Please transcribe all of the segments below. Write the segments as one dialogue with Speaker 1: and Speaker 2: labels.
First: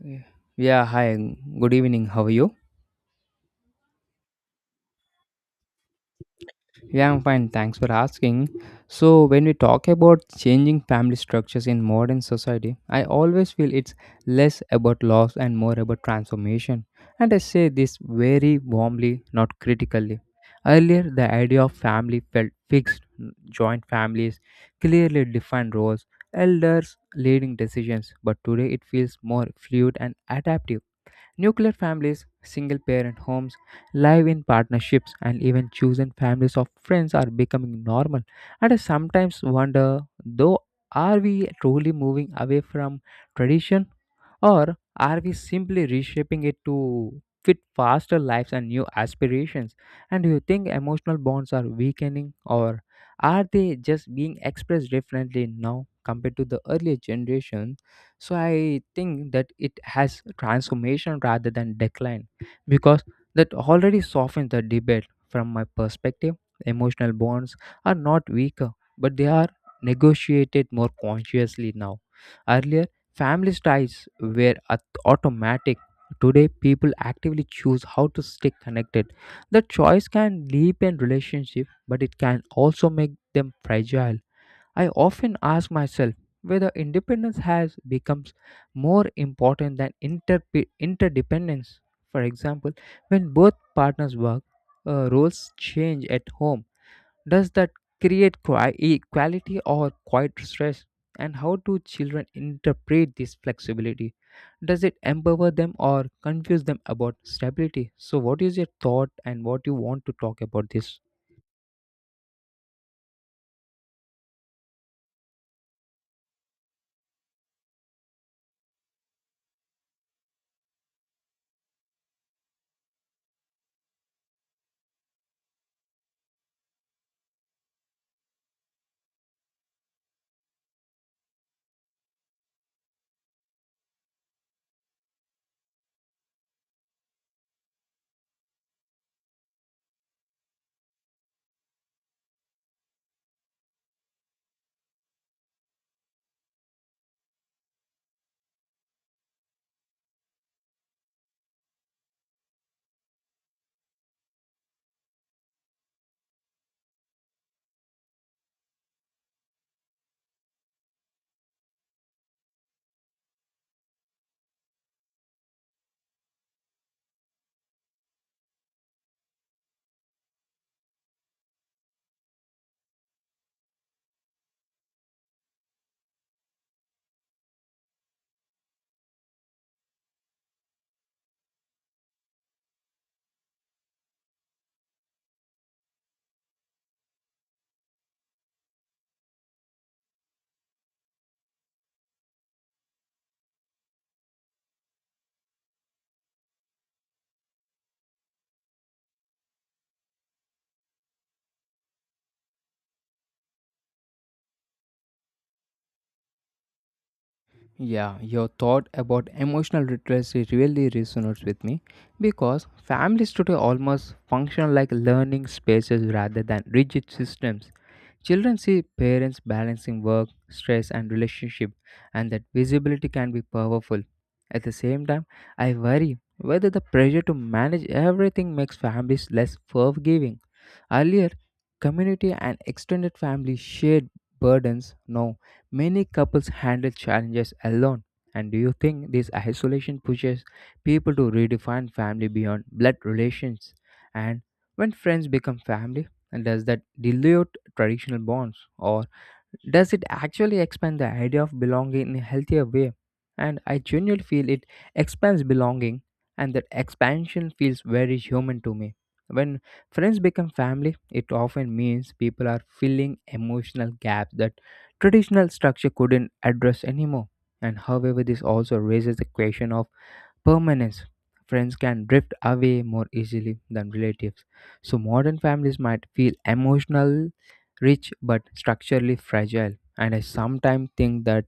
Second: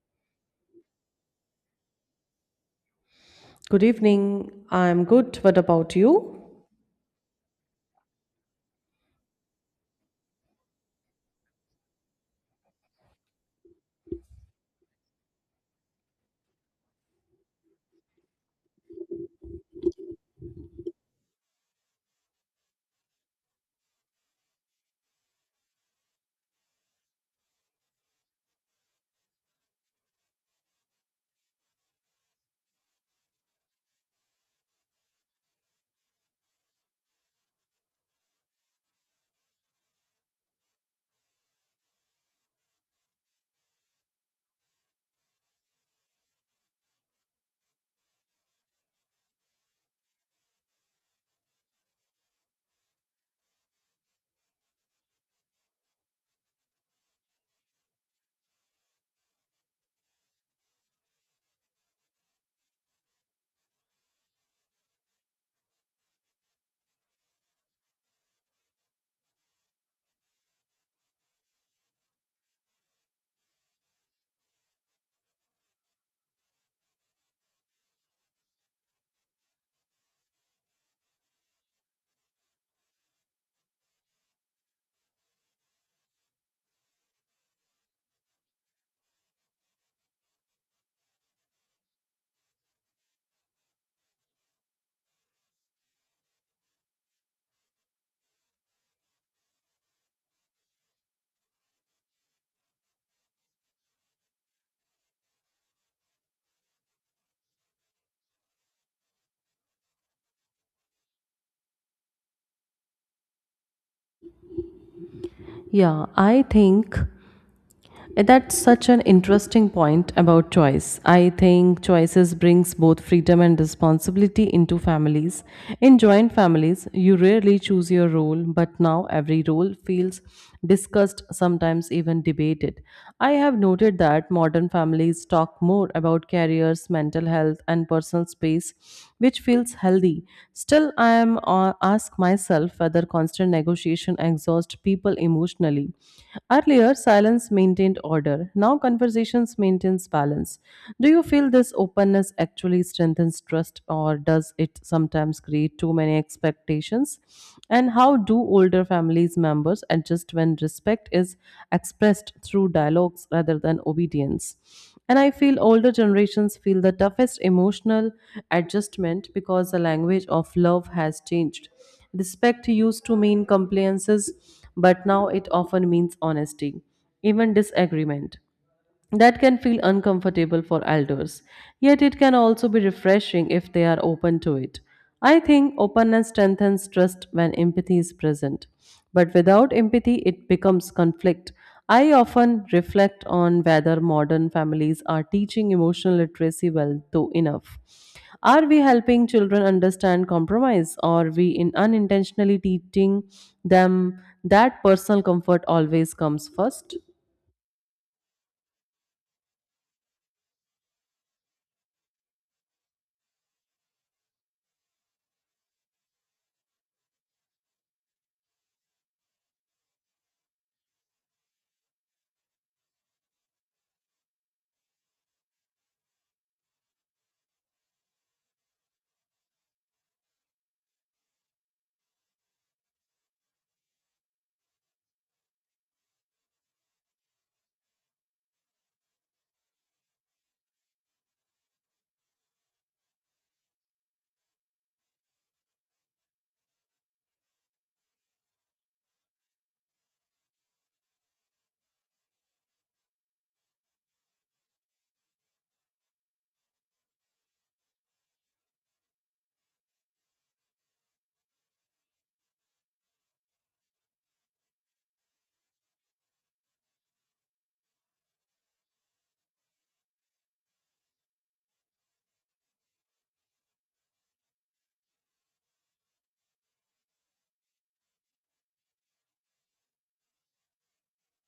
Speaker 1: Yeah, Yeah, hi, good evening. How are you?
Speaker 2: Good evening. I'm good. What about you?
Speaker 1: Yeah, I'm fine. Thanks for asking. So, when we talk about changing family structures in modern society, I always feel it's less about loss and more about transformation. And I say this very warmly, not critically. Earlier, the idea of family felt fixed, joint families, clearly defined roles, elders leading decisions, but today it feels more fluid and adaptive. Nuclear families, single parent homes, live in partnerships, and even chosen families of friends are becoming normal. And I sometimes wonder though, are we truly moving away from tradition or are we simply reshaping it to fit faster lives and new aspirations? And do you think emotional bonds are weakening or are they just being expressed differently now compared to the earlier generation? So I think that it has transformation rather than decline because that already softens the debate from my perspective. Emotional bonds are not weaker, but they are negotiated more consciously now. Earlier, family ties were automatic. Today, people actively choose how to stay connected. The choice can deepen relationship, but it can also make them fragile. I often ask myself whether independence has becomes more important than interdependence. For example, when both partners work, roles change at home, does that create equality or quite stress? And how do children interpret this flexibility? Does it empower them or confuse them about stability? So, what is your thought and what you want to talk about this?
Speaker 2: Yeah, I think that's such an interesting point about choice. I think choices brings both freedom and responsibility into families. In joint families, you rarely choose your role, but now every role feels discussed, sometimes even debated. I have noted that modern families talk more about careers, mental health, and personal space which feels healthy. Still, I am ask myself whether constant negotiation exhausts people emotionally. Earlier, silence maintained order. Now, conversations maintains balance. Do you feel this openness actually strengthens trust, or does it sometimes create too many expectations? And how do older families members adjust when respect is expressed through dialogues rather than obedience? And I feel older generations feel the toughest emotional adjustment because the language of love has changed. Respect used to mean compliances, but now it often means honesty, even disagreement. That can feel uncomfortable for elders, yet it can also be refreshing if they are open to it. I think openness strengthens trust when empathy is present. But without empathy, it becomes conflict. I often reflect on whether modern families are teaching emotional literacy well, though enough. Are we helping children understand compromise, or are we in unintentionally teaching them that personal comfort always comes first?
Speaker 1: Yeah, your thought about emotional literacy really resonates with me because families today almost function like learning spaces rather than rigid systems. Children see parents balancing work, stress, and relationship, and that visibility can be powerful. At the same time, I worry whether the pressure to manage everything makes families less forgiving. Earlier, community and extended family shared burdens. Now, many couples handle challenges alone. And do you think this isolation pushes people to redefine family beyond blood relations? And when friends become family, and does that dilute traditional bonds? Or does it actually expand the idea of belonging in a healthier way? And I genuinely feel it expands belonging, and that expansion feels very human to me. When friends become family, it often means people are filling emotional gaps that traditional structure couldn't address anymore. And however, this also raises the question of permanence. Friends can drift away more easily than relatives. So, modern families might feel emotional rich but structurally fragile. And I sometimes think that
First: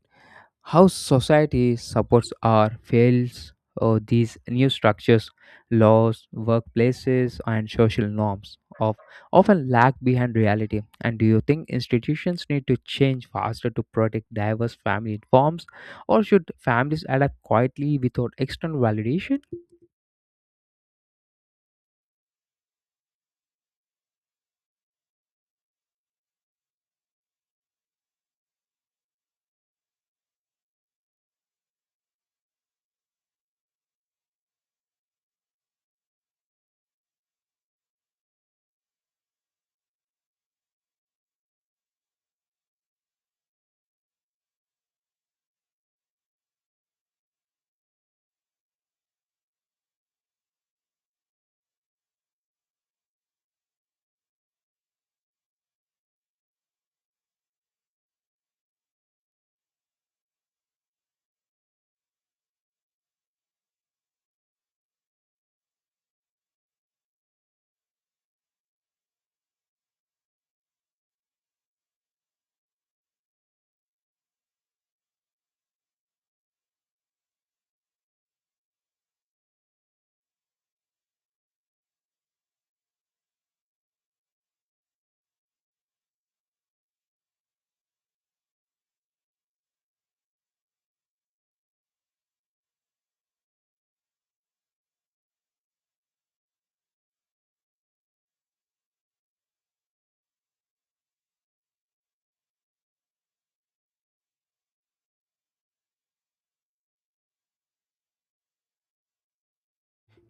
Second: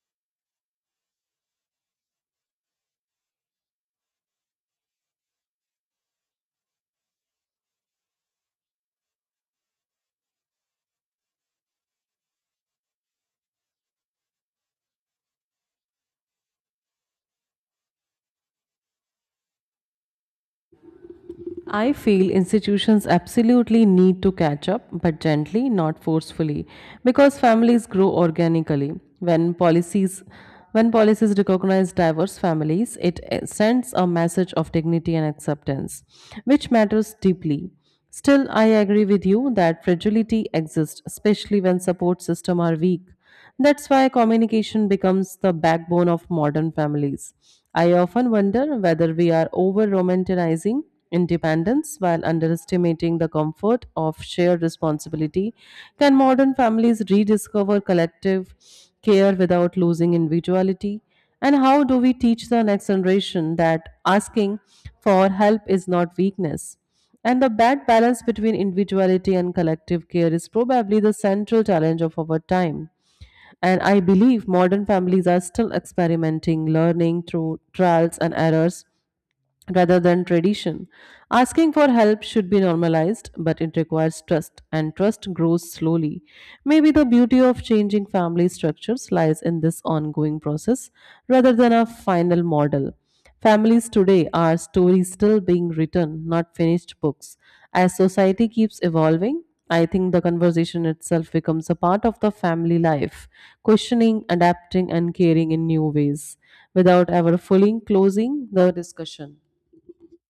Speaker 1: how society supports or fails these new structures, laws, workplaces, and social norms of often lag behind reality. And do you think institutions need to change faster to protect diverse family forms, or should families adapt quietly without external validation?
Speaker 2: I feel institutions absolutely need to catch up, but gently, not forcefully, because families grow organically. When policies when policies recognize diverse families, it sends a message of dignity and acceptance, which matters deeply. Still, I agree with you that fragility exists, especially when support systems are weak. That's why communication becomes the backbone of modern families. I often wonder whether we are over romanticizing independence while underestimating the comfort of shared responsibility. Can modern families rediscover collective care without losing individuality? And how do we teach the next generation that asking for help is not weakness? And the bad balance between individuality and collective care is probably the central challenge of our time. And I believe modern families are still experimenting, learning through trials and errors rather than tradition. Asking for help should be normalized, but it requires trust, and trust grows slowly. Maybe the beauty of changing family structures lies in this ongoing process rather than a final model. Families today are stories still being written, not finished books. As society keeps evolving, I think the conversation itself becomes a part of the family life, questioning, adapting, and caring in new ways without ever fully closing the discussion.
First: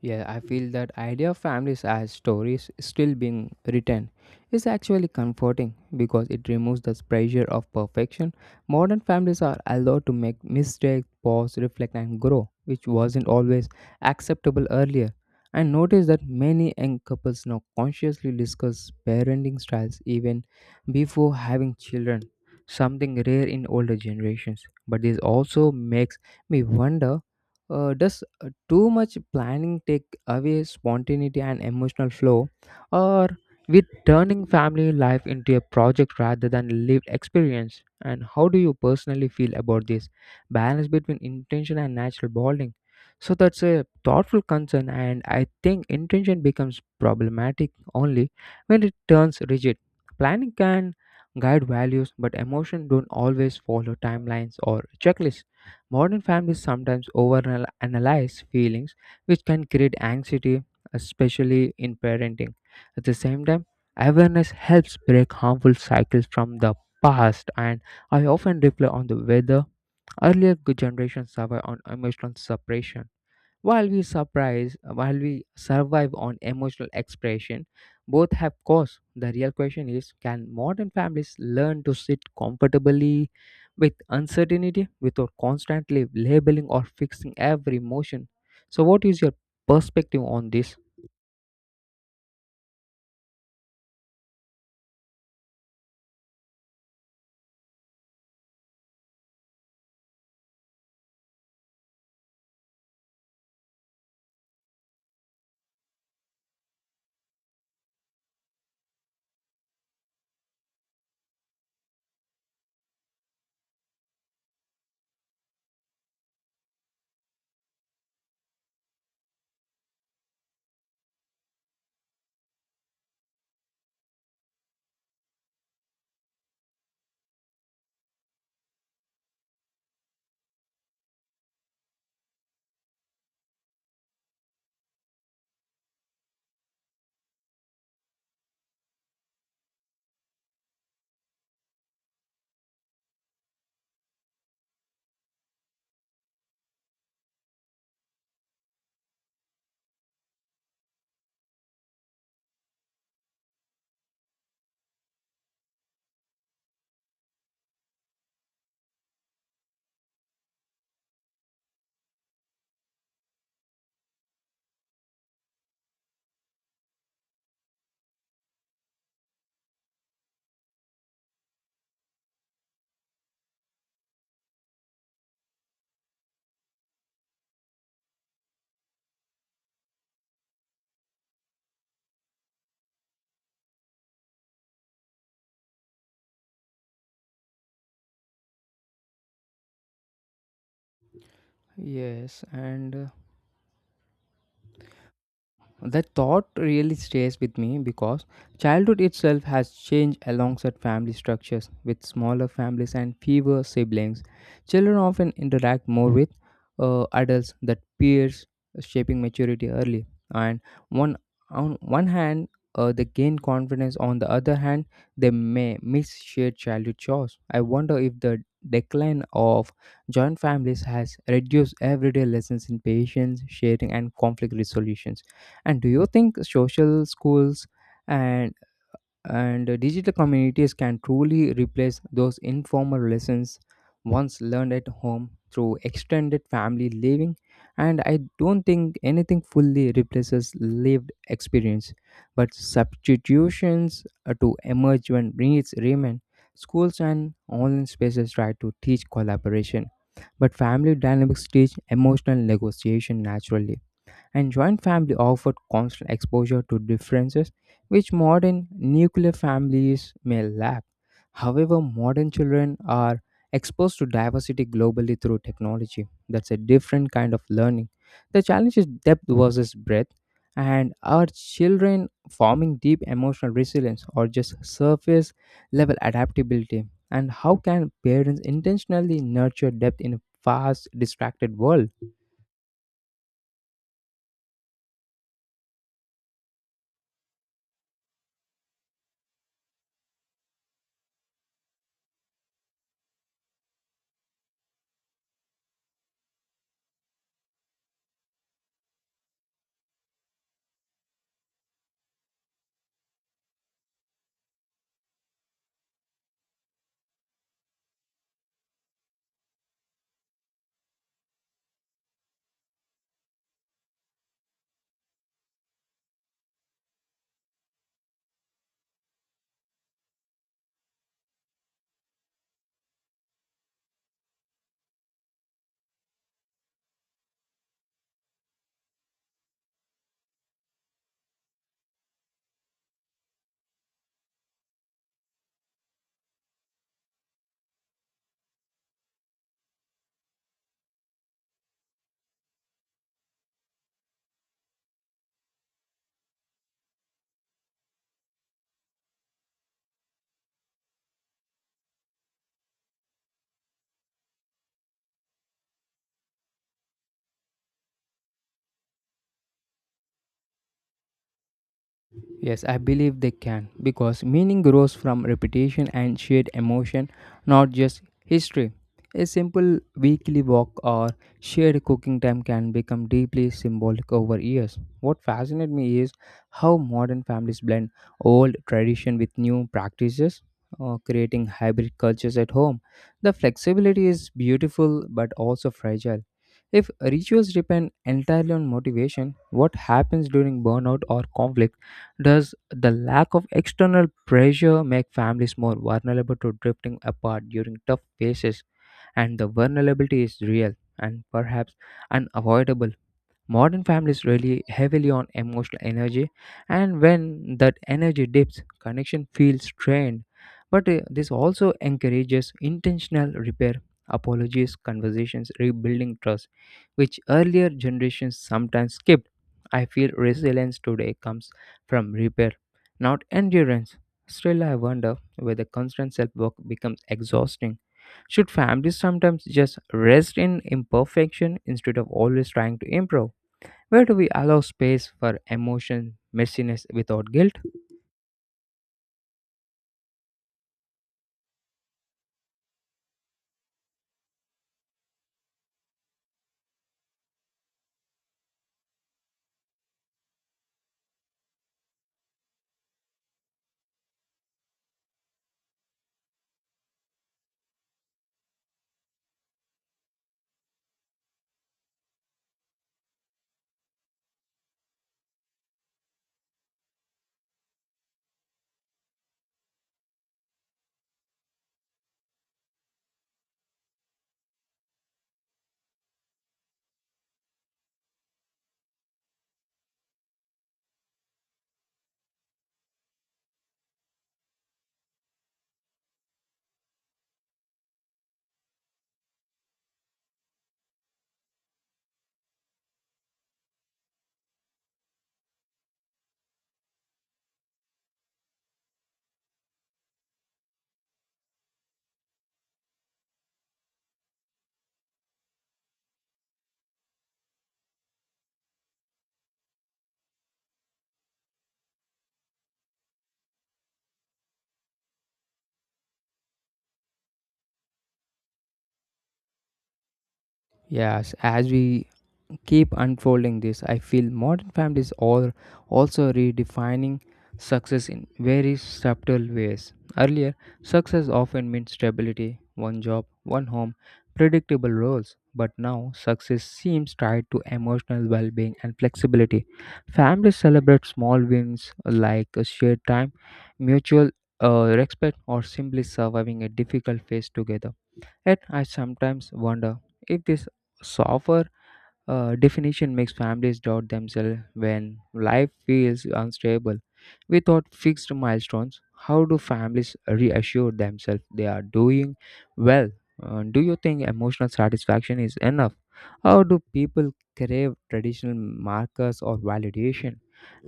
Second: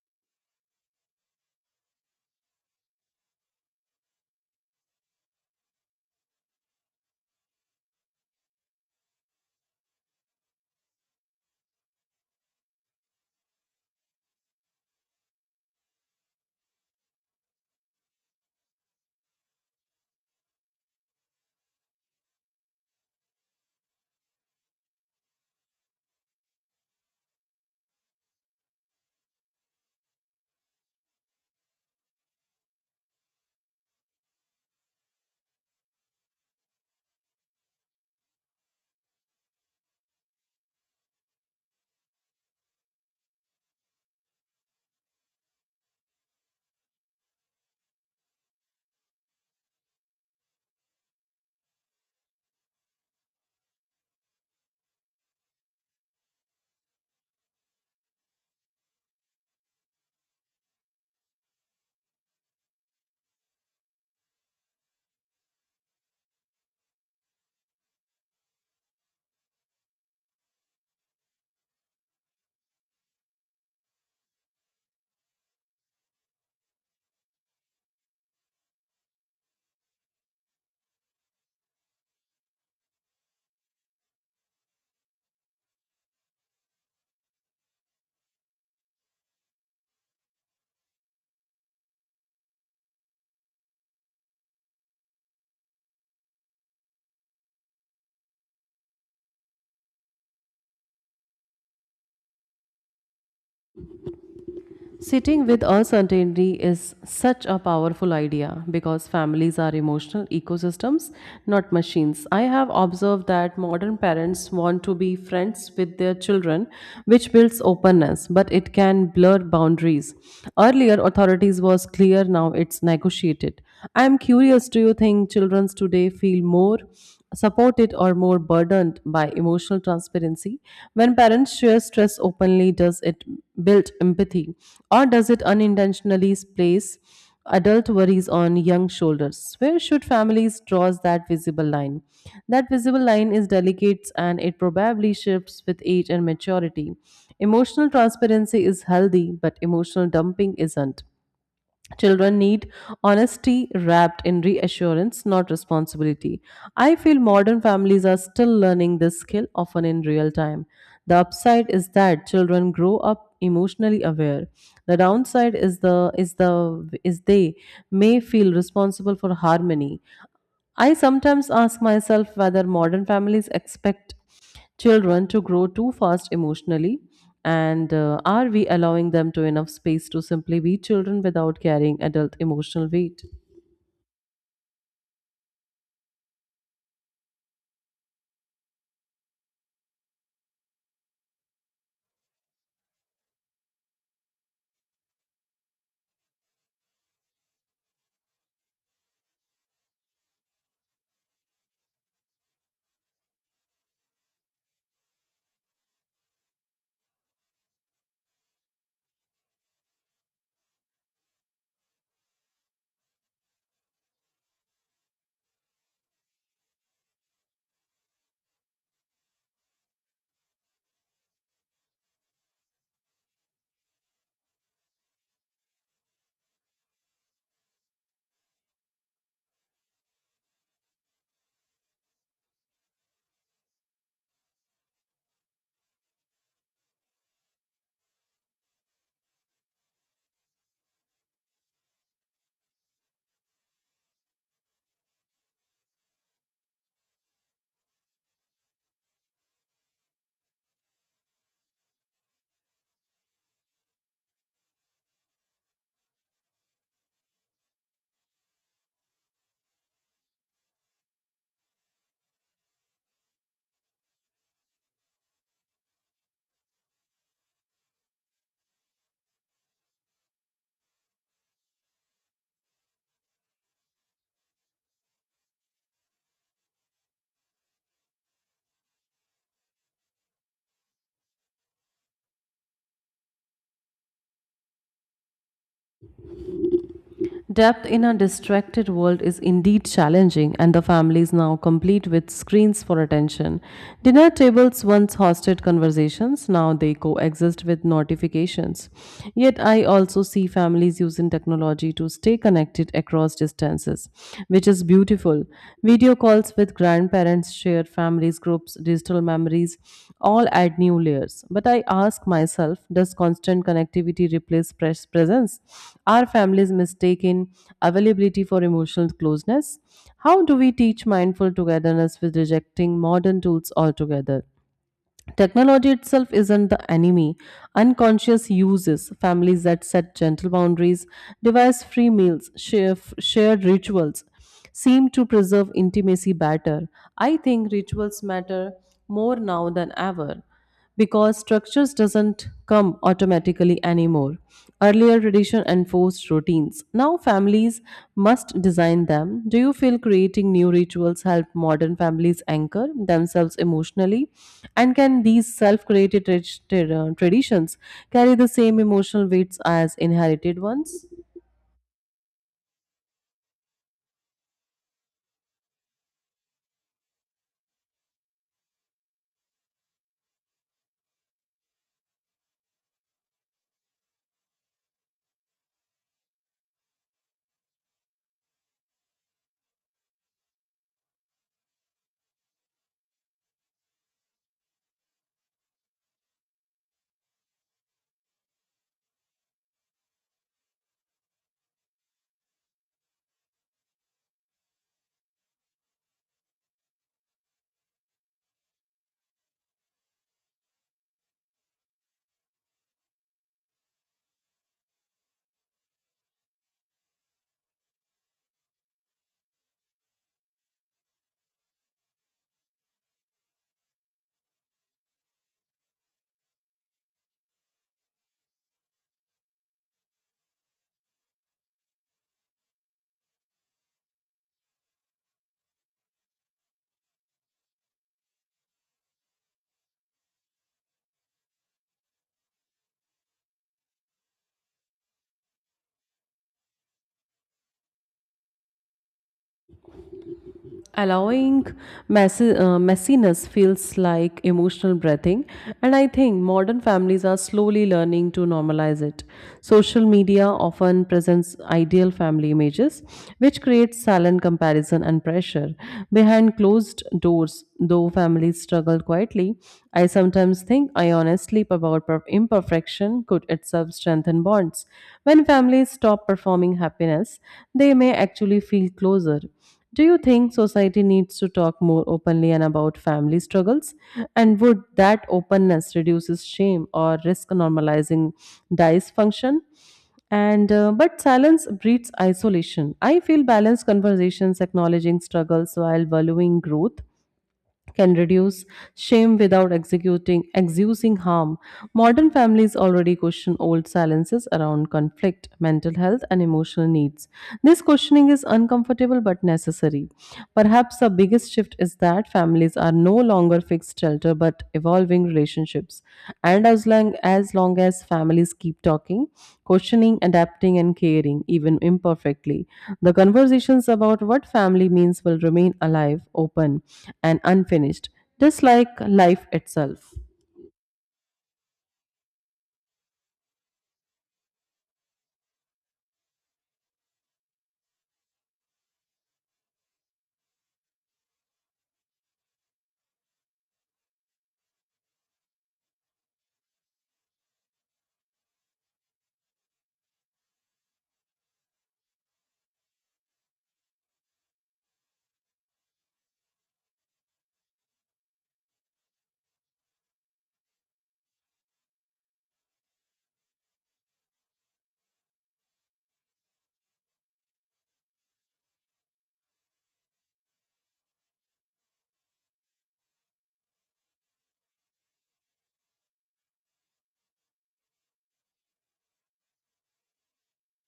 Speaker 1: Yeah, I feel that idea of families as stories still being written is actually comforting because it removes the pressure of perfection. Modern families are allowed to make mistakes, pause, reflect, and grow, which wasn't always acceptable earlier. I notice that many young couples now consciously discuss parenting styles even before having children, something rare in older generations. But this also makes me wonder, does too much planning take away spontaneity and emotional flow, or with turning family life into a project rather than lived experience? And how do you personally feel about this balance between intention and natural bonding? So that's a thoughtful concern, and I think intention becomes problematic only when it turns rigid. Planning can guide values, but emotion don't always follow timelines or checklists. Modern families sometimes overanalyze feelings, which can create anxiety, especially in parenting. At the same time, awareness helps break harmful cycles from the past, and I often reflect on the whether earlier good generations survive on emotional suppression. While we survive on emotional expression, both have costs. The real question is can modern families learn to sit comfortably with uncertainty without constantly labeling or fixing every emotion? So, what is your perspective on this?
Speaker 2: Sitting with uncertainty is such a powerful idea because families are emotional ecosystems, not machines. I have observed that modern parents want to be friends with their children, which builds openness, but it can blur boundaries. Earlier, authorities was clear, now it's negotiated. I am curious, do you think children today feel more supported or more burdened by emotional transparency? When parents share stress openly, does it build empathy or does it unintentionally place adult worries on young shoulders? Where should families draw that visible line? That visible line is delicate and it probably shifts with age and maturity. Emotional transparency is healthy, but emotional dumping isn't. Children need honesty wrapped in reassurance, not responsibility. I feel modern families are still learning this skill, often in real time. The upside is that children grow up emotionally aware. The downside is they may feel responsible for harmony. I sometimes ask myself whether modern families expect children to grow too fast emotionally and are we allowing them to enough space to simply be children without carrying adult emotional weight?
Speaker 1: Yes, and that thought really stays with me because childhood itself has changed alongside family structures. With smaller families and fewer siblings, children often interact more with adults that peers shaping maturity early. And one on one hand, they gain confidence. On the other hand, they may miss shared childhood chores. I wonder if the decline of joint families has reduced everyday lessons in patience, sharing, and conflict resolutions. And do you think social schools and and digital communities can truly replace those informal lessons once learned at home through extended family living? And I don't think anything fully replaces lived experience, but substitutions to emerge when needs remain. Schools and online spaces try to teach collaboration, but family dynamics teach emotional negotiation naturally and joint family offered constant exposure to differences which modern nuclear families may lack. However, modern children are exposed to diversity globally through technology. That's a different kind of learning. The challenge is depth versus breadth, and are children forming deep emotional resilience or just surface level adaptability. And how can parents intentionally nurture depth in a fast, distracted world?
Speaker 2: Depth in a distracted world is indeed challenging, and the family is now complete with screens for attention. Dinner tables once hosted conversations, now they coexist with notifications. Yet, I also see families using technology to stay connected across distances, which is beautiful. Video calls with grandparents, shared families groups, digital memories all add new layers. But I ask myself, does constant connectivity replace presence? Are families mistaken availability for emotional closeness? How do we teach mindful togetherness with rejecting modern tools altogether? Technology itself isn't the enemy. Unconscious uses, families that set gentle boundaries, device free meals, shared rituals, seem to preserve intimacy better. I think rituals matter more now than ever because structures doesn't come automatically anymore. Earlier tradition enforced routines, now families must design them. Do you feel creating new rituals help modern families anchor themselves emotionally, and can these self-created traditions carry the same emotional weights as inherited ones?
Speaker 1: Yes, I believe they can because meaning grows from repetition and shared emotion, not just history. A simple weekly walk or shared cooking time can become deeply symbolic over years. What fascinates me is how modern families blend old tradition with new practices, creating hybrid cultures at home. The flexibility is beautiful but also fragile. If rituals depend entirely on motivation, what happens during burnout or conflict? Does the lack of external pressure make families more vulnerable to drifting apart during tough phases? And the vulnerability is real and perhaps unavoidable. Modern families rely heavily on emotional energy, and when that energy dips, connection feels strained. But this also encourages intentional repair, apologies, conversations, rebuilding trust, which earlier generations sometimes skipped. I feel resilience today comes from repair, not endurance. Still, I wonder whether constant self work becomes exhausting. Should families sometimes just rest in imperfection instead of always trying to improve? Where do we allow space for emotion, messiness without guilt?
Speaker 2: Allowing messiness feels like emotional breathing, and I think modern families are slowly learning to normalize it. Social media often presents ideal family images, which creates silent comparison and pressure. Behind closed doors, though, families struggle quietly. I sometimes think ionically about imperfection could itself strengthen bonds. When families stop performing happiness, they may actually feel closer. Do you think society needs to talk more openly and about family struggles? And would that openness reduces shame or risk normalizing dysfunction? And but silence breeds isolation. I feel balanced conversations acknowledging struggles while valuing growth can reduce shame without executing exusing harm. Modern families already question old silences around conflict, mental health, and emotional needs. This questioning is uncomfortable but necessary. Perhaps the biggest shift is that families are no longer fixed shelter but evolving relationships. And as long as families keep talking, questioning, adapting, and caring, even imperfectly, the conversations about what family means will remain alive, open, and unfinished, just like life itself.
Speaker 1: Yes, as we keep unfolding this, I feel modern families are also redefining success in very subtle ways. Earlier, success often meant stability, one job, one home, predictable roles, but now success seems tied to emotional well-being and flexibility. Families celebrate small wins like a shared time, mutual respect, or simply surviving a difficult phase together. Yet I sometimes wonder if this softer definition makes families doubt themselves when life feels unstable. Without fixed milestones, how do families reassure themselves they are doing well? Do you think emotional satisfaction is enough? How do people crave traditional markers or validation?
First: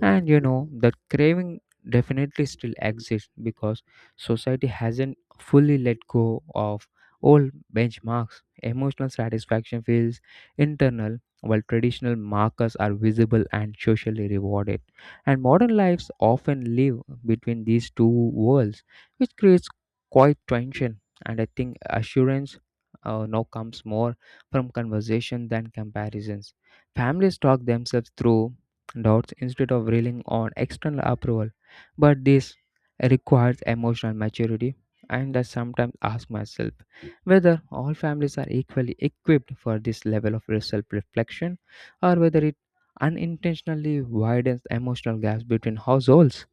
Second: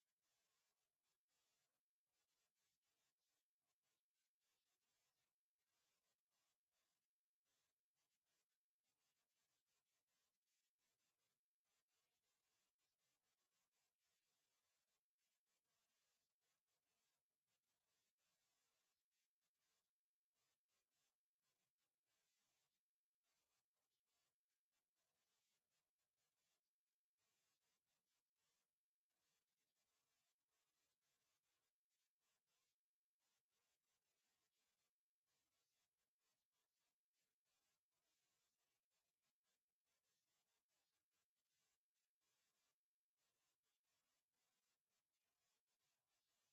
Speaker 1: And you know, that craving definitely still exists because society hasn't fully let go of old benchmarks. Emotional satisfaction feels internal while traditional markers are visible and socially rewarded. And modern lives often live between these two worlds, which creates quite tension. And I think assurance now comes more from conversation than comparisons. Families talk themselves through doubts instead of relying on external approval, but this requires emotional maturity. And I sometimes ask myself whether all families are equally equipped for this level of self reflection or whether it unintentionally widens the emotional gaps between households.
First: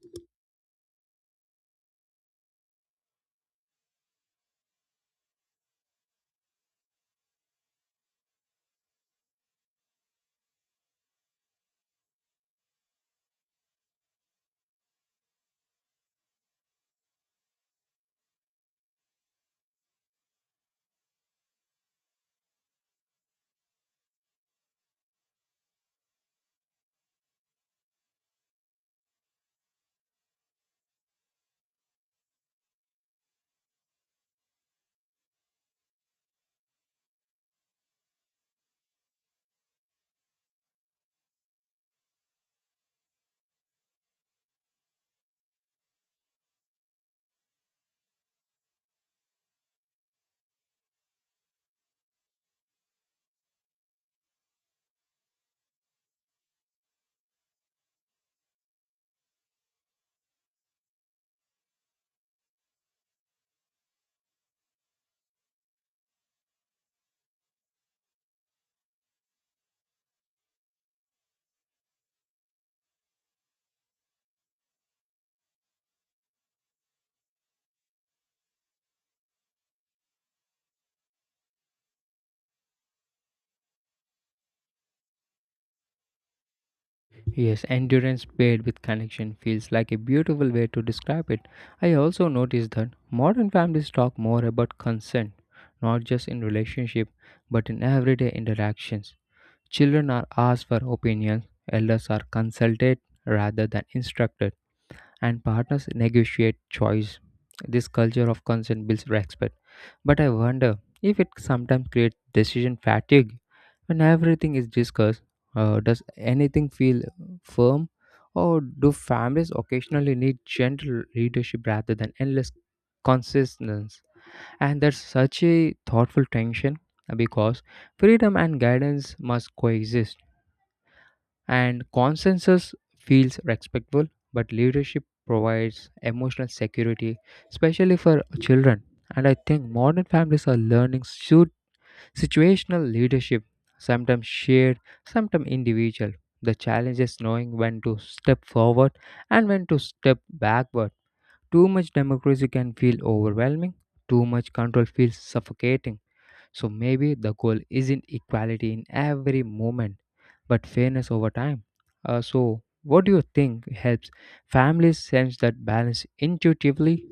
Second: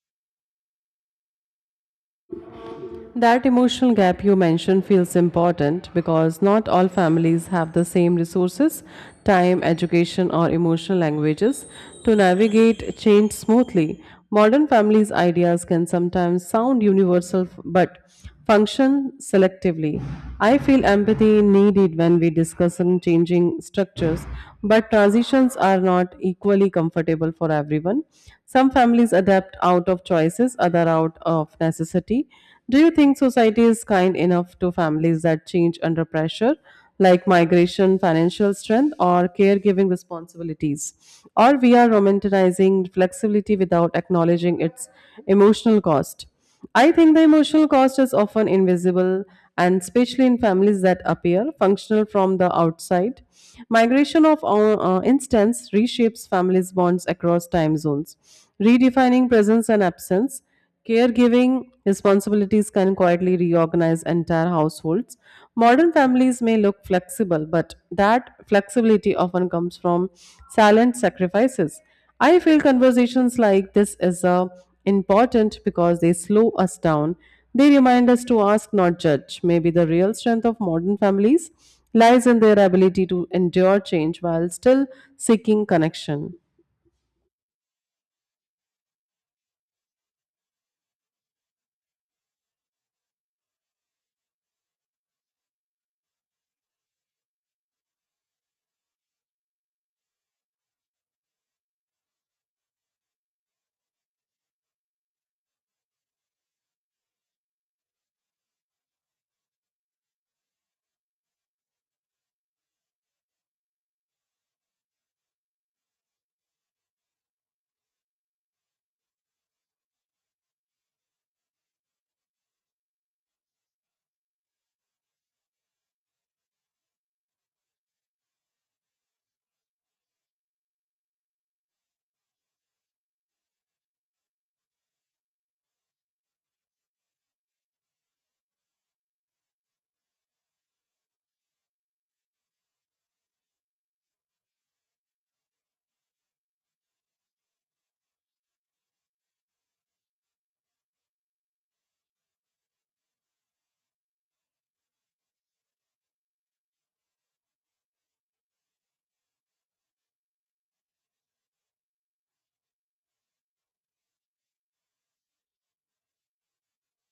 Speaker 2: That emotional gap you mentioned feels important because not all families have the same resources, time, education, or emotional languages to navigate change smoothly. Modern families' ideas can sometimes sound universal but function selectively. I feel empathy needed when we discuss in changing structures, but transitions are not equally comfortable for everyone. Some families adapt out of choices, other out of necessity. Do you think society is kind enough to families that change under pressure, like migration, financial strength, or caregiving responsibilities? Or we are romanticizing flexibility without acknowledging its emotional cost? I think the emotional cost is often invisible, and especially in families that appear functional from the outside. Migration of instance reshapes families' bonds across time zones, redefining presence and absence. Caregiving responsibilities can quietly reorganize entire households. Modern families may look flexible, but that flexibility often comes from silent sacrifices. I feel conversations like this is important because they slow us down. They remind us to ask, not judge. Maybe the real strength of modern families lies in their ability to endure change while still seeking connection.
Speaker 1: Yes, endurance paired with connection feels like a beautiful way to describe it. I also noticed that modern families talk more about consent, not just in relationship, but in everyday interactions. Children are asked for opinions, elders are consulted rather than instructed and partners negotiate choice. This culture of consent builds respect. But I wonder if it sometimes creates decision fatigue. When everything is discussed, does anything feel firm? Or do families occasionally need gentle leadership rather than endless consistency? And that's such a thoughtful tension because freedom and guidance must coexist. And consensus feels respectful, but leadership provides emotional security, especially for children. And I think modern families are learning shoot situational leadership, sometimes shared, sometimes individual. The challenge is knowing when to step forward and when to step backward. Too much democracy can feel overwhelming, too much control feels suffocating. So maybe the goal isn't equality in every moment, but fairness over time. So, what do you think helps families sense that balance intuitively?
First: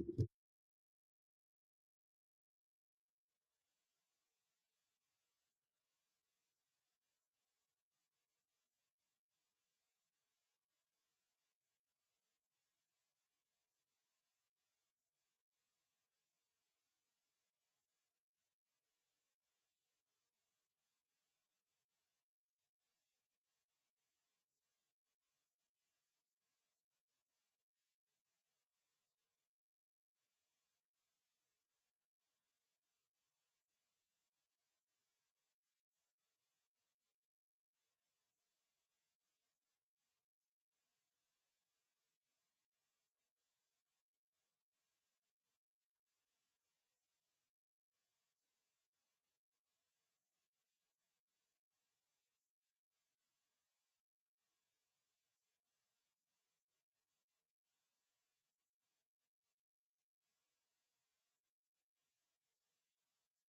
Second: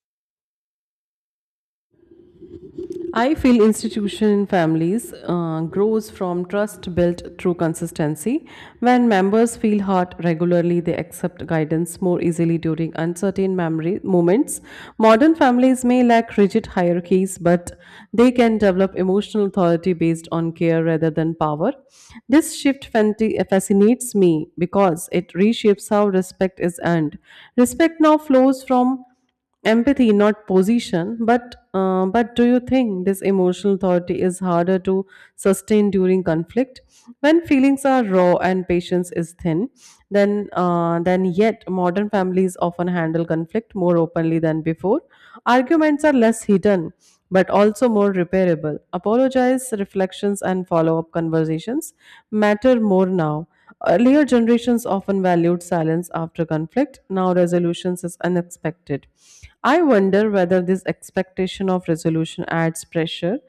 Speaker 2: I feel institution in families grows from trust built through consistency. When members feel hurt regularly, they accept guidance more easily during uncertain memory moments. Modern families may lack rigid hierarchies, but they can develop emotional authority based on care rather than power. This shift fascinates me because it reshapes how respect is earned. Respect now flows from empathy not position, but do you think this emotional authority is harder to sustain during conflict when feelings are raw and patience is thin? Then yet modern families often handle conflict more openly than before. Arguments are less hidden but also more repairable. Apologize, reflections, and follow up conversations matter more now. Earlier generations often valued silence after conflict. Now resolutions is unexpected. I wonder whether this expectation of resolution adds pressure.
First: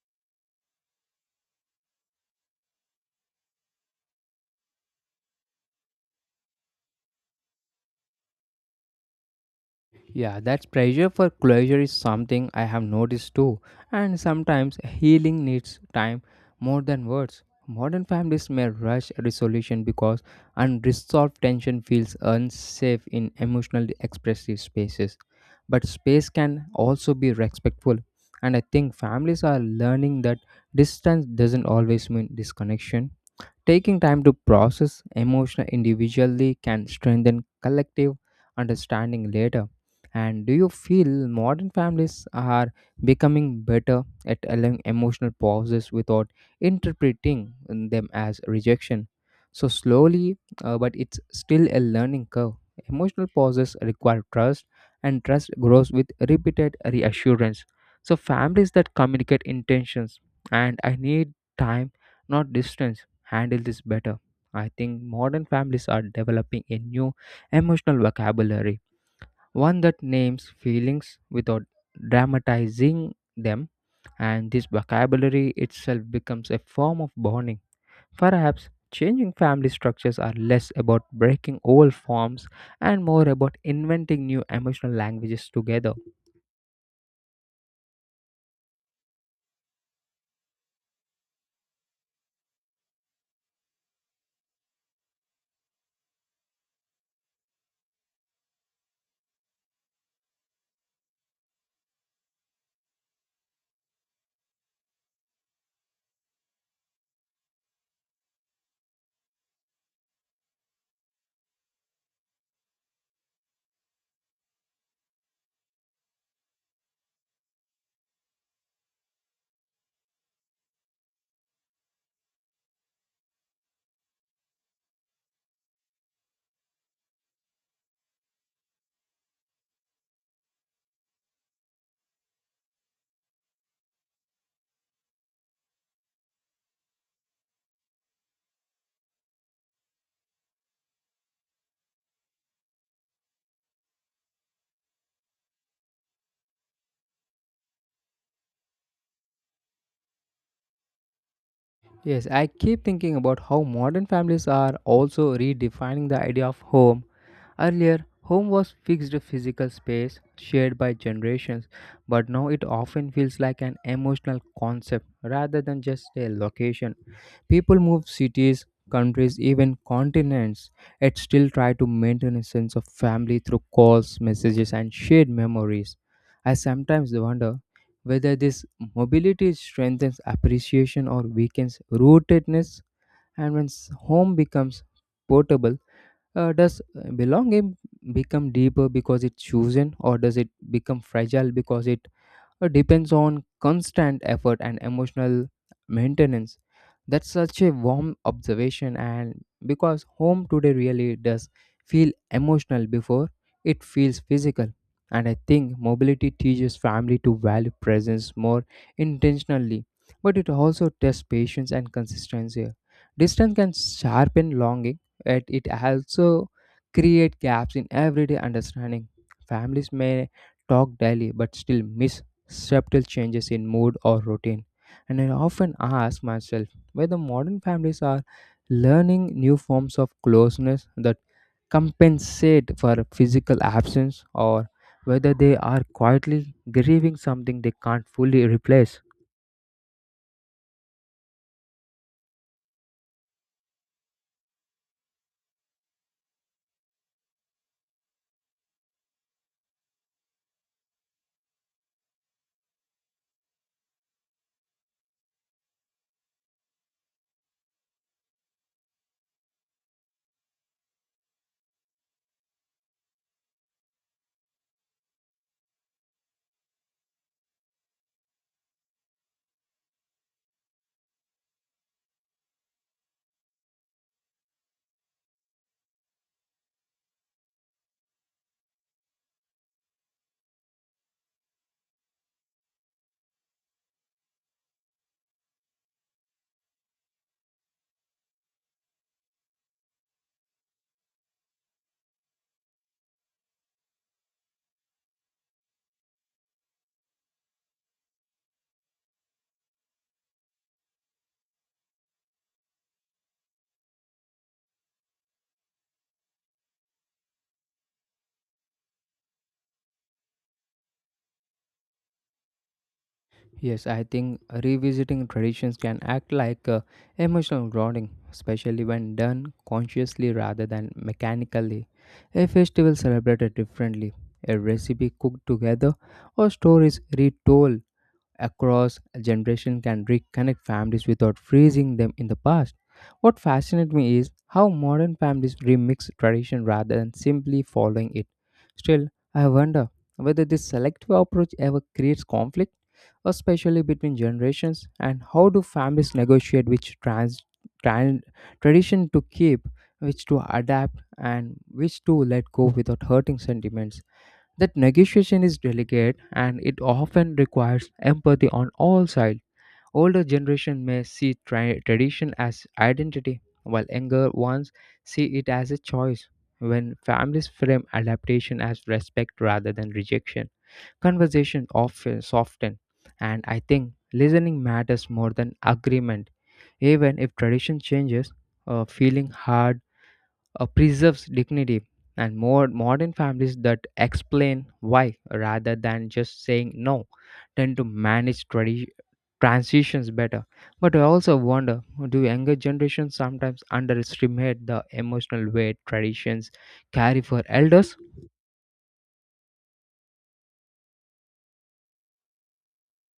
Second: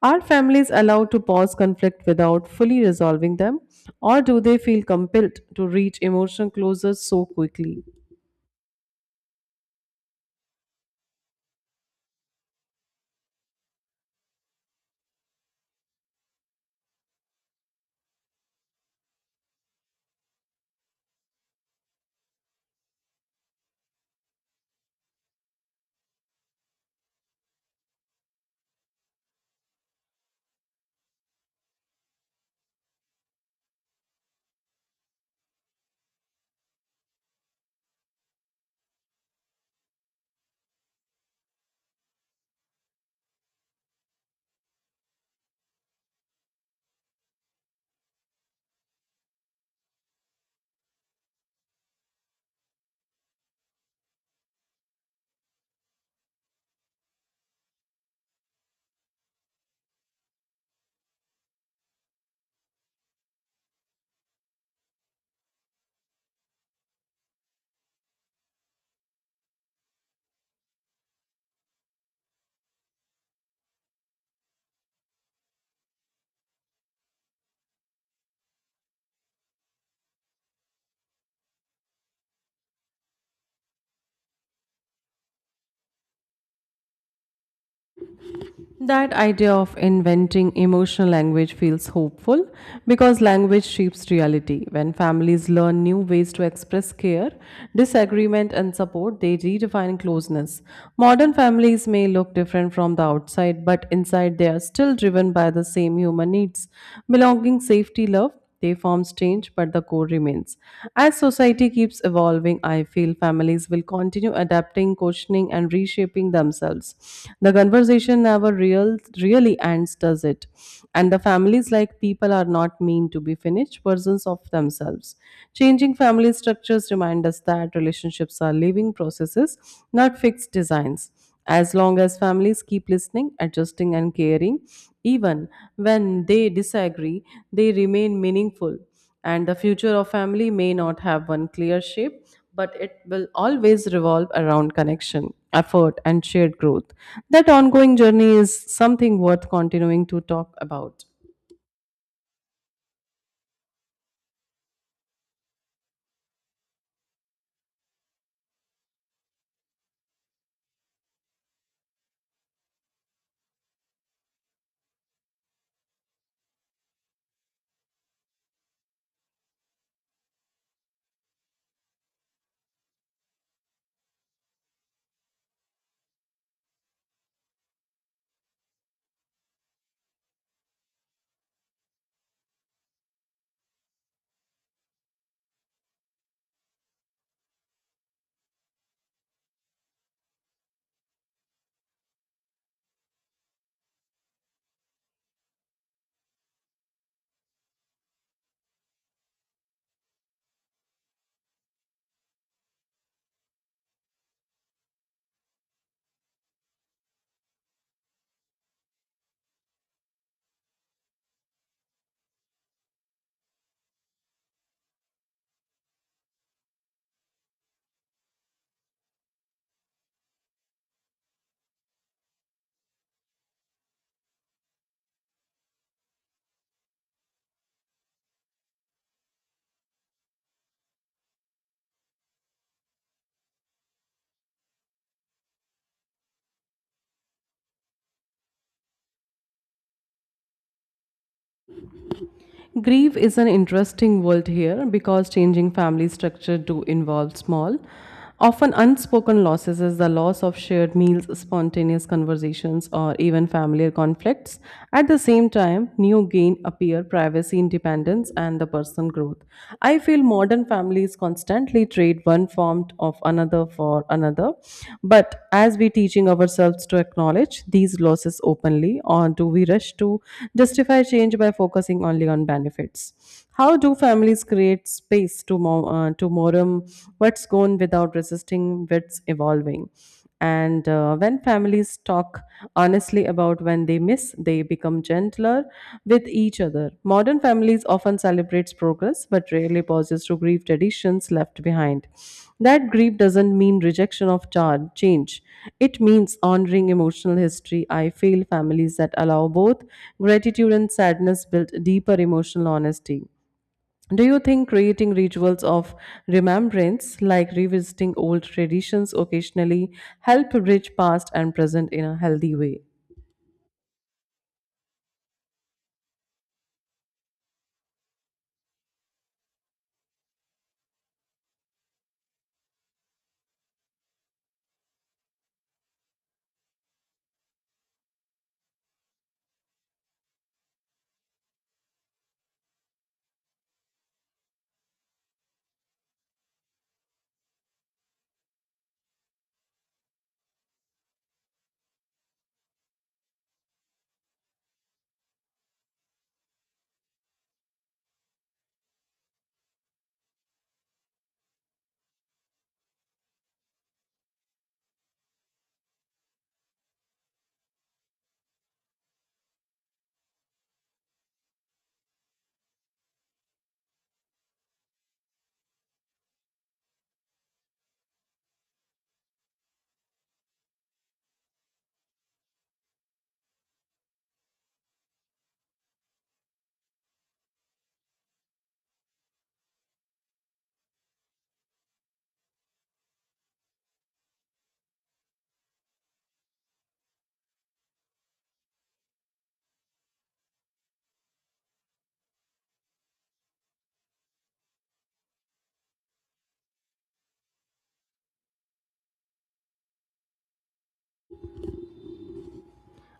Speaker 2: Are families allowed to pause conflict without fully resolving them, or do they feel compelled to reach emotional closure so quickly?
Speaker 1: Yeah, that pressure for closure is something I have noticed too, and sometimes healing needs time more than words. Modern families may rush resolution because unresolved tension feels unsafe in emotionally expressive spaces. But space can also be respectful, and I think families are learning that distance doesn't always mean disconnection. Taking time to process emotion individually can strengthen collective understanding later. And do you feel modern families are becoming better at allowing emotional pauses without interpreting them as rejection? So, slowly, but it's still a learning curve. Emotional pauses require trust, and trust grows with repeated reassurance. So, families that communicate intentions and I need time, not distance handle this better. I think modern families are developing a new emotional vocabulary, one that names feelings without dramatizing them, and this vocabulary itself becomes a form of bonding. Perhaps changing family structures are less about breaking old forms and more about inventing new emotional languages together.
Speaker 2: That idea of inventing emotional language feels hopeful because language shapes reality. When families learn new ways to express care, disagreement, and support, they redefine closeness. Modern families may look different from the outside, but inside they are still driven by the same human needs: belonging, safety, love. They forms change, but the core remains. As society keeps evolving, I feel families will continue adapting, questioning, and reshaping themselves. The conversation never really ends, does it? And the families, like people, are not mean to be finished versions of themselves. Changing family structures remind us that relationships are living processes, not fixed designs. As long as families keep listening, adjusting, and caring, even when they disagree, they remain meaningful. And the future of family may not have one clear shape, but it will always revolve around connection, effort, and shared growth. That ongoing journey is something worth continuing to talk about.
Speaker 1: Yes, I keep thinking about how modern families are also redefining the idea of home. Earlier, home was fixed physical space shared by generations, but now it often feels like an emotional concept rather than just a location. People move cities, countries, even continents, yet still try to maintain a sense of family through calls, messages, and shared memories. I sometimes wonder whether this mobility strengthens appreciation or weakens rootedness, and when home becomes portable, does belonging become deeper because it's chosen, or does it become fragile because it depends on constant effort and emotional maintenance. That's such a warm observation, and because home today really does feel emotional before it feels physical. And I think mobility teaches family to value presence more intentionally, but it also tests patience and consistency. Distance can sharpen longing, yet it also create gaps in everyday understanding. Families may talk daily but still miss subtle changes in mood or routine. And I often ask myself whether modern families are learning new forms of closeness that compensate for physical absence or whether they are quietly grieving something they can't fully replace.
Speaker 2: Grief is an interesting world here because changing family structure do involve small, often unspoken losses as the loss of shared meals, spontaneous conversations, or even familiar conflicts. At the same time, new gain appear: privacy, independence, and the personal growth. I feel modern families constantly trade one form account of another for another. But as we teaching ourselves to acknowledge these losses openly, or do we rush to justify change by focusing only on benefits? How do families create space to mourn what's gone without resisting what's evolving? And when families talk honestly about when they miss, they become gentler with each other. Modern families often celebrates progress but rarely pauses to grieve traditions left behind. That grief doesn't mean rejection of change. It means honoring emotional history. I feel families that allow both gratitude and sadness build deeper emotional honesty. Do you think creating rituals of remembrance, like revisiting old traditions occasionally, help bridge past and present in a healthy way?
Speaker 1: Yes, I think revisiting traditions can act like emotional grounding, especially when done consciously rather than mechanically. A festival celebrated differently, a recipe cooked together, or stories retold across a generation can reconnect families without freezing them in the past. What fascinates me is how modern families remix tradition rather than simply following it. Still, I wonder whether this selective approach ever creates conflict, especially between generations, and how do families negotiate tran- tradition to keep, which to adapt, and which to let go without hurting sentiments. That negotiation is delicate and it often requires empathy on all sides. Older generation may see tradition as identity, while younger ones see it as a choice. When families frame adaptation as respect rather than rejection, conversation often soften. And I think listening matters more than agreement. Even if tradition changes, feeling hard preserves dignity, and more modern families that explain why rather than just saying no tend to manage transitions better. But I also wonder, do younger generations sometimes underestimate the emotional weight traditions carry for elders?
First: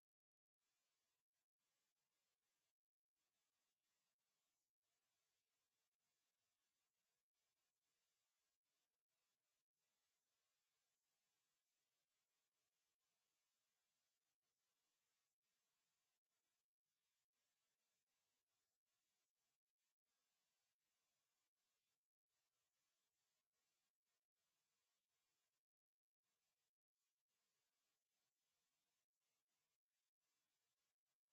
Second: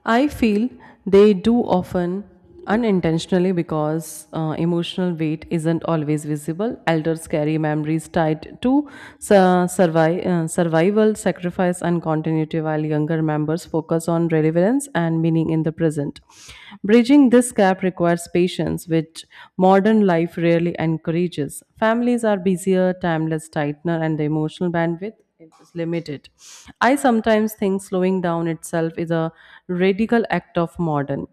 Speaker 2: I feel they do often unintentionally because emotional weight isn't always visible. Elders carry memories tied to survival, sacrifice, and continuity, while younger members focus on relevance and meaning in the present. Bridging this gap requires patience, which modern life rarely encourages. Families are busier, timeless, tightener, and the emotional bandwidth it is limited. I sometimes think slowing down itself is a radical act of modern.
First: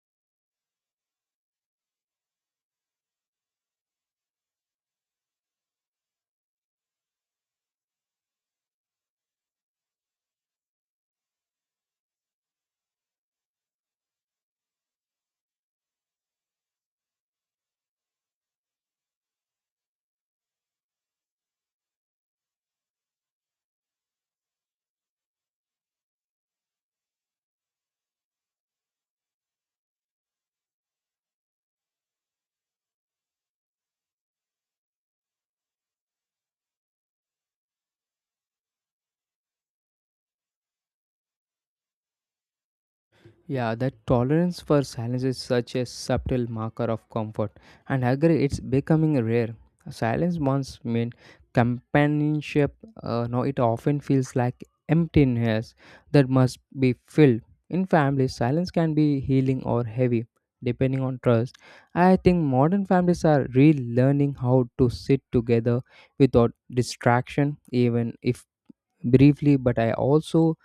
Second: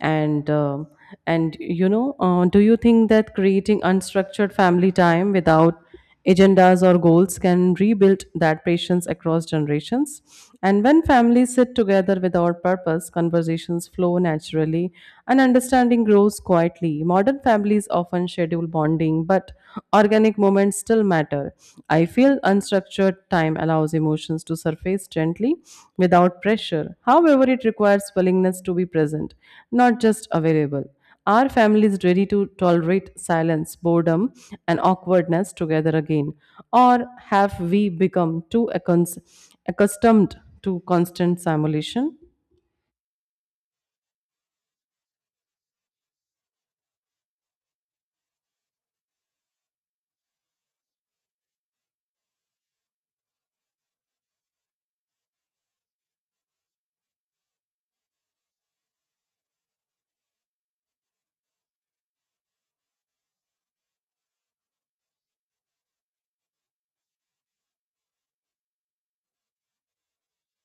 Speaker 2: And uh, and you know, do you think that creating unstructured family time without agendas or goals can rebuild that patience across generations? And when families sit together without purpose, conversations flow naturally, and understanding grows quietly. Modern families often schedule bonding, but organic moments still matter. I feel unstructured time allows emotions to surface gently without pressure. However, it requires willingness to be present, not just available. Are families ready to tolerate silence, boredom, and awkwardness together again? Or have we become too accustomed to constant simulation?
Speaker 1: Yeah, that tolerance for silence is such a subtle marker of comfort, and I agree it's becoming rare. Silence once meant companionship, now it often feels like emptiness that must be filled. In families, silence can be healing or heavy, depending on trust. I think modern families are relearning how to sit together without distraction, even if briefly, but I also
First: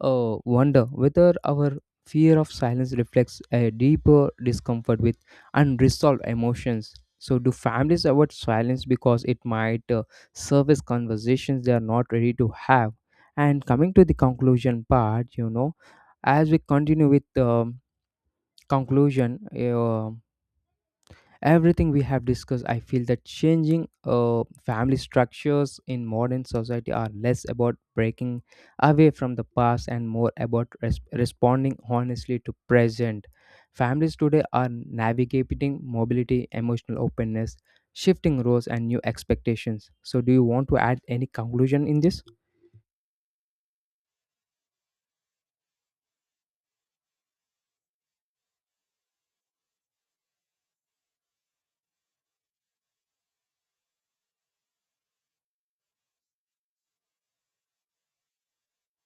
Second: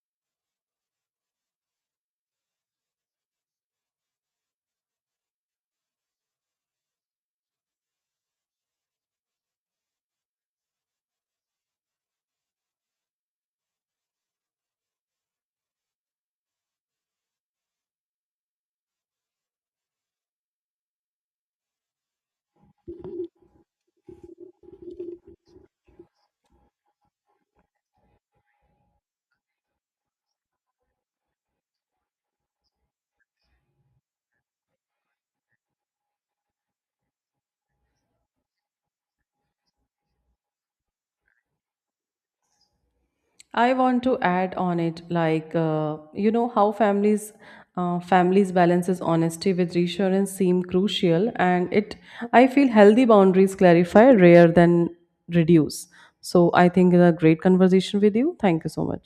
Speaker 1: wonder whether our fear of silence reflects a deeper discomfort with unresolved emotions. So, do families avoid silence because it might surface conversations they are not ready to have? And coming to the conclusion part, you know, as we continue with the conclusion, everything we have discussed, I feel that changing family structures in modern society are less about breaking away from the past and more about responding honestly to present. Families today are navigating mobility, emotional openness, shifting roles, and new expectations. So do you want to add any conclusion in this?
Speaker 2: I want to add on it, like, you know, how families families balances honesty with reassurance seem crucial, and it I feel healthy boundaries clarify rather than reduce. So I think it's a great conversation with you. Thank you so much.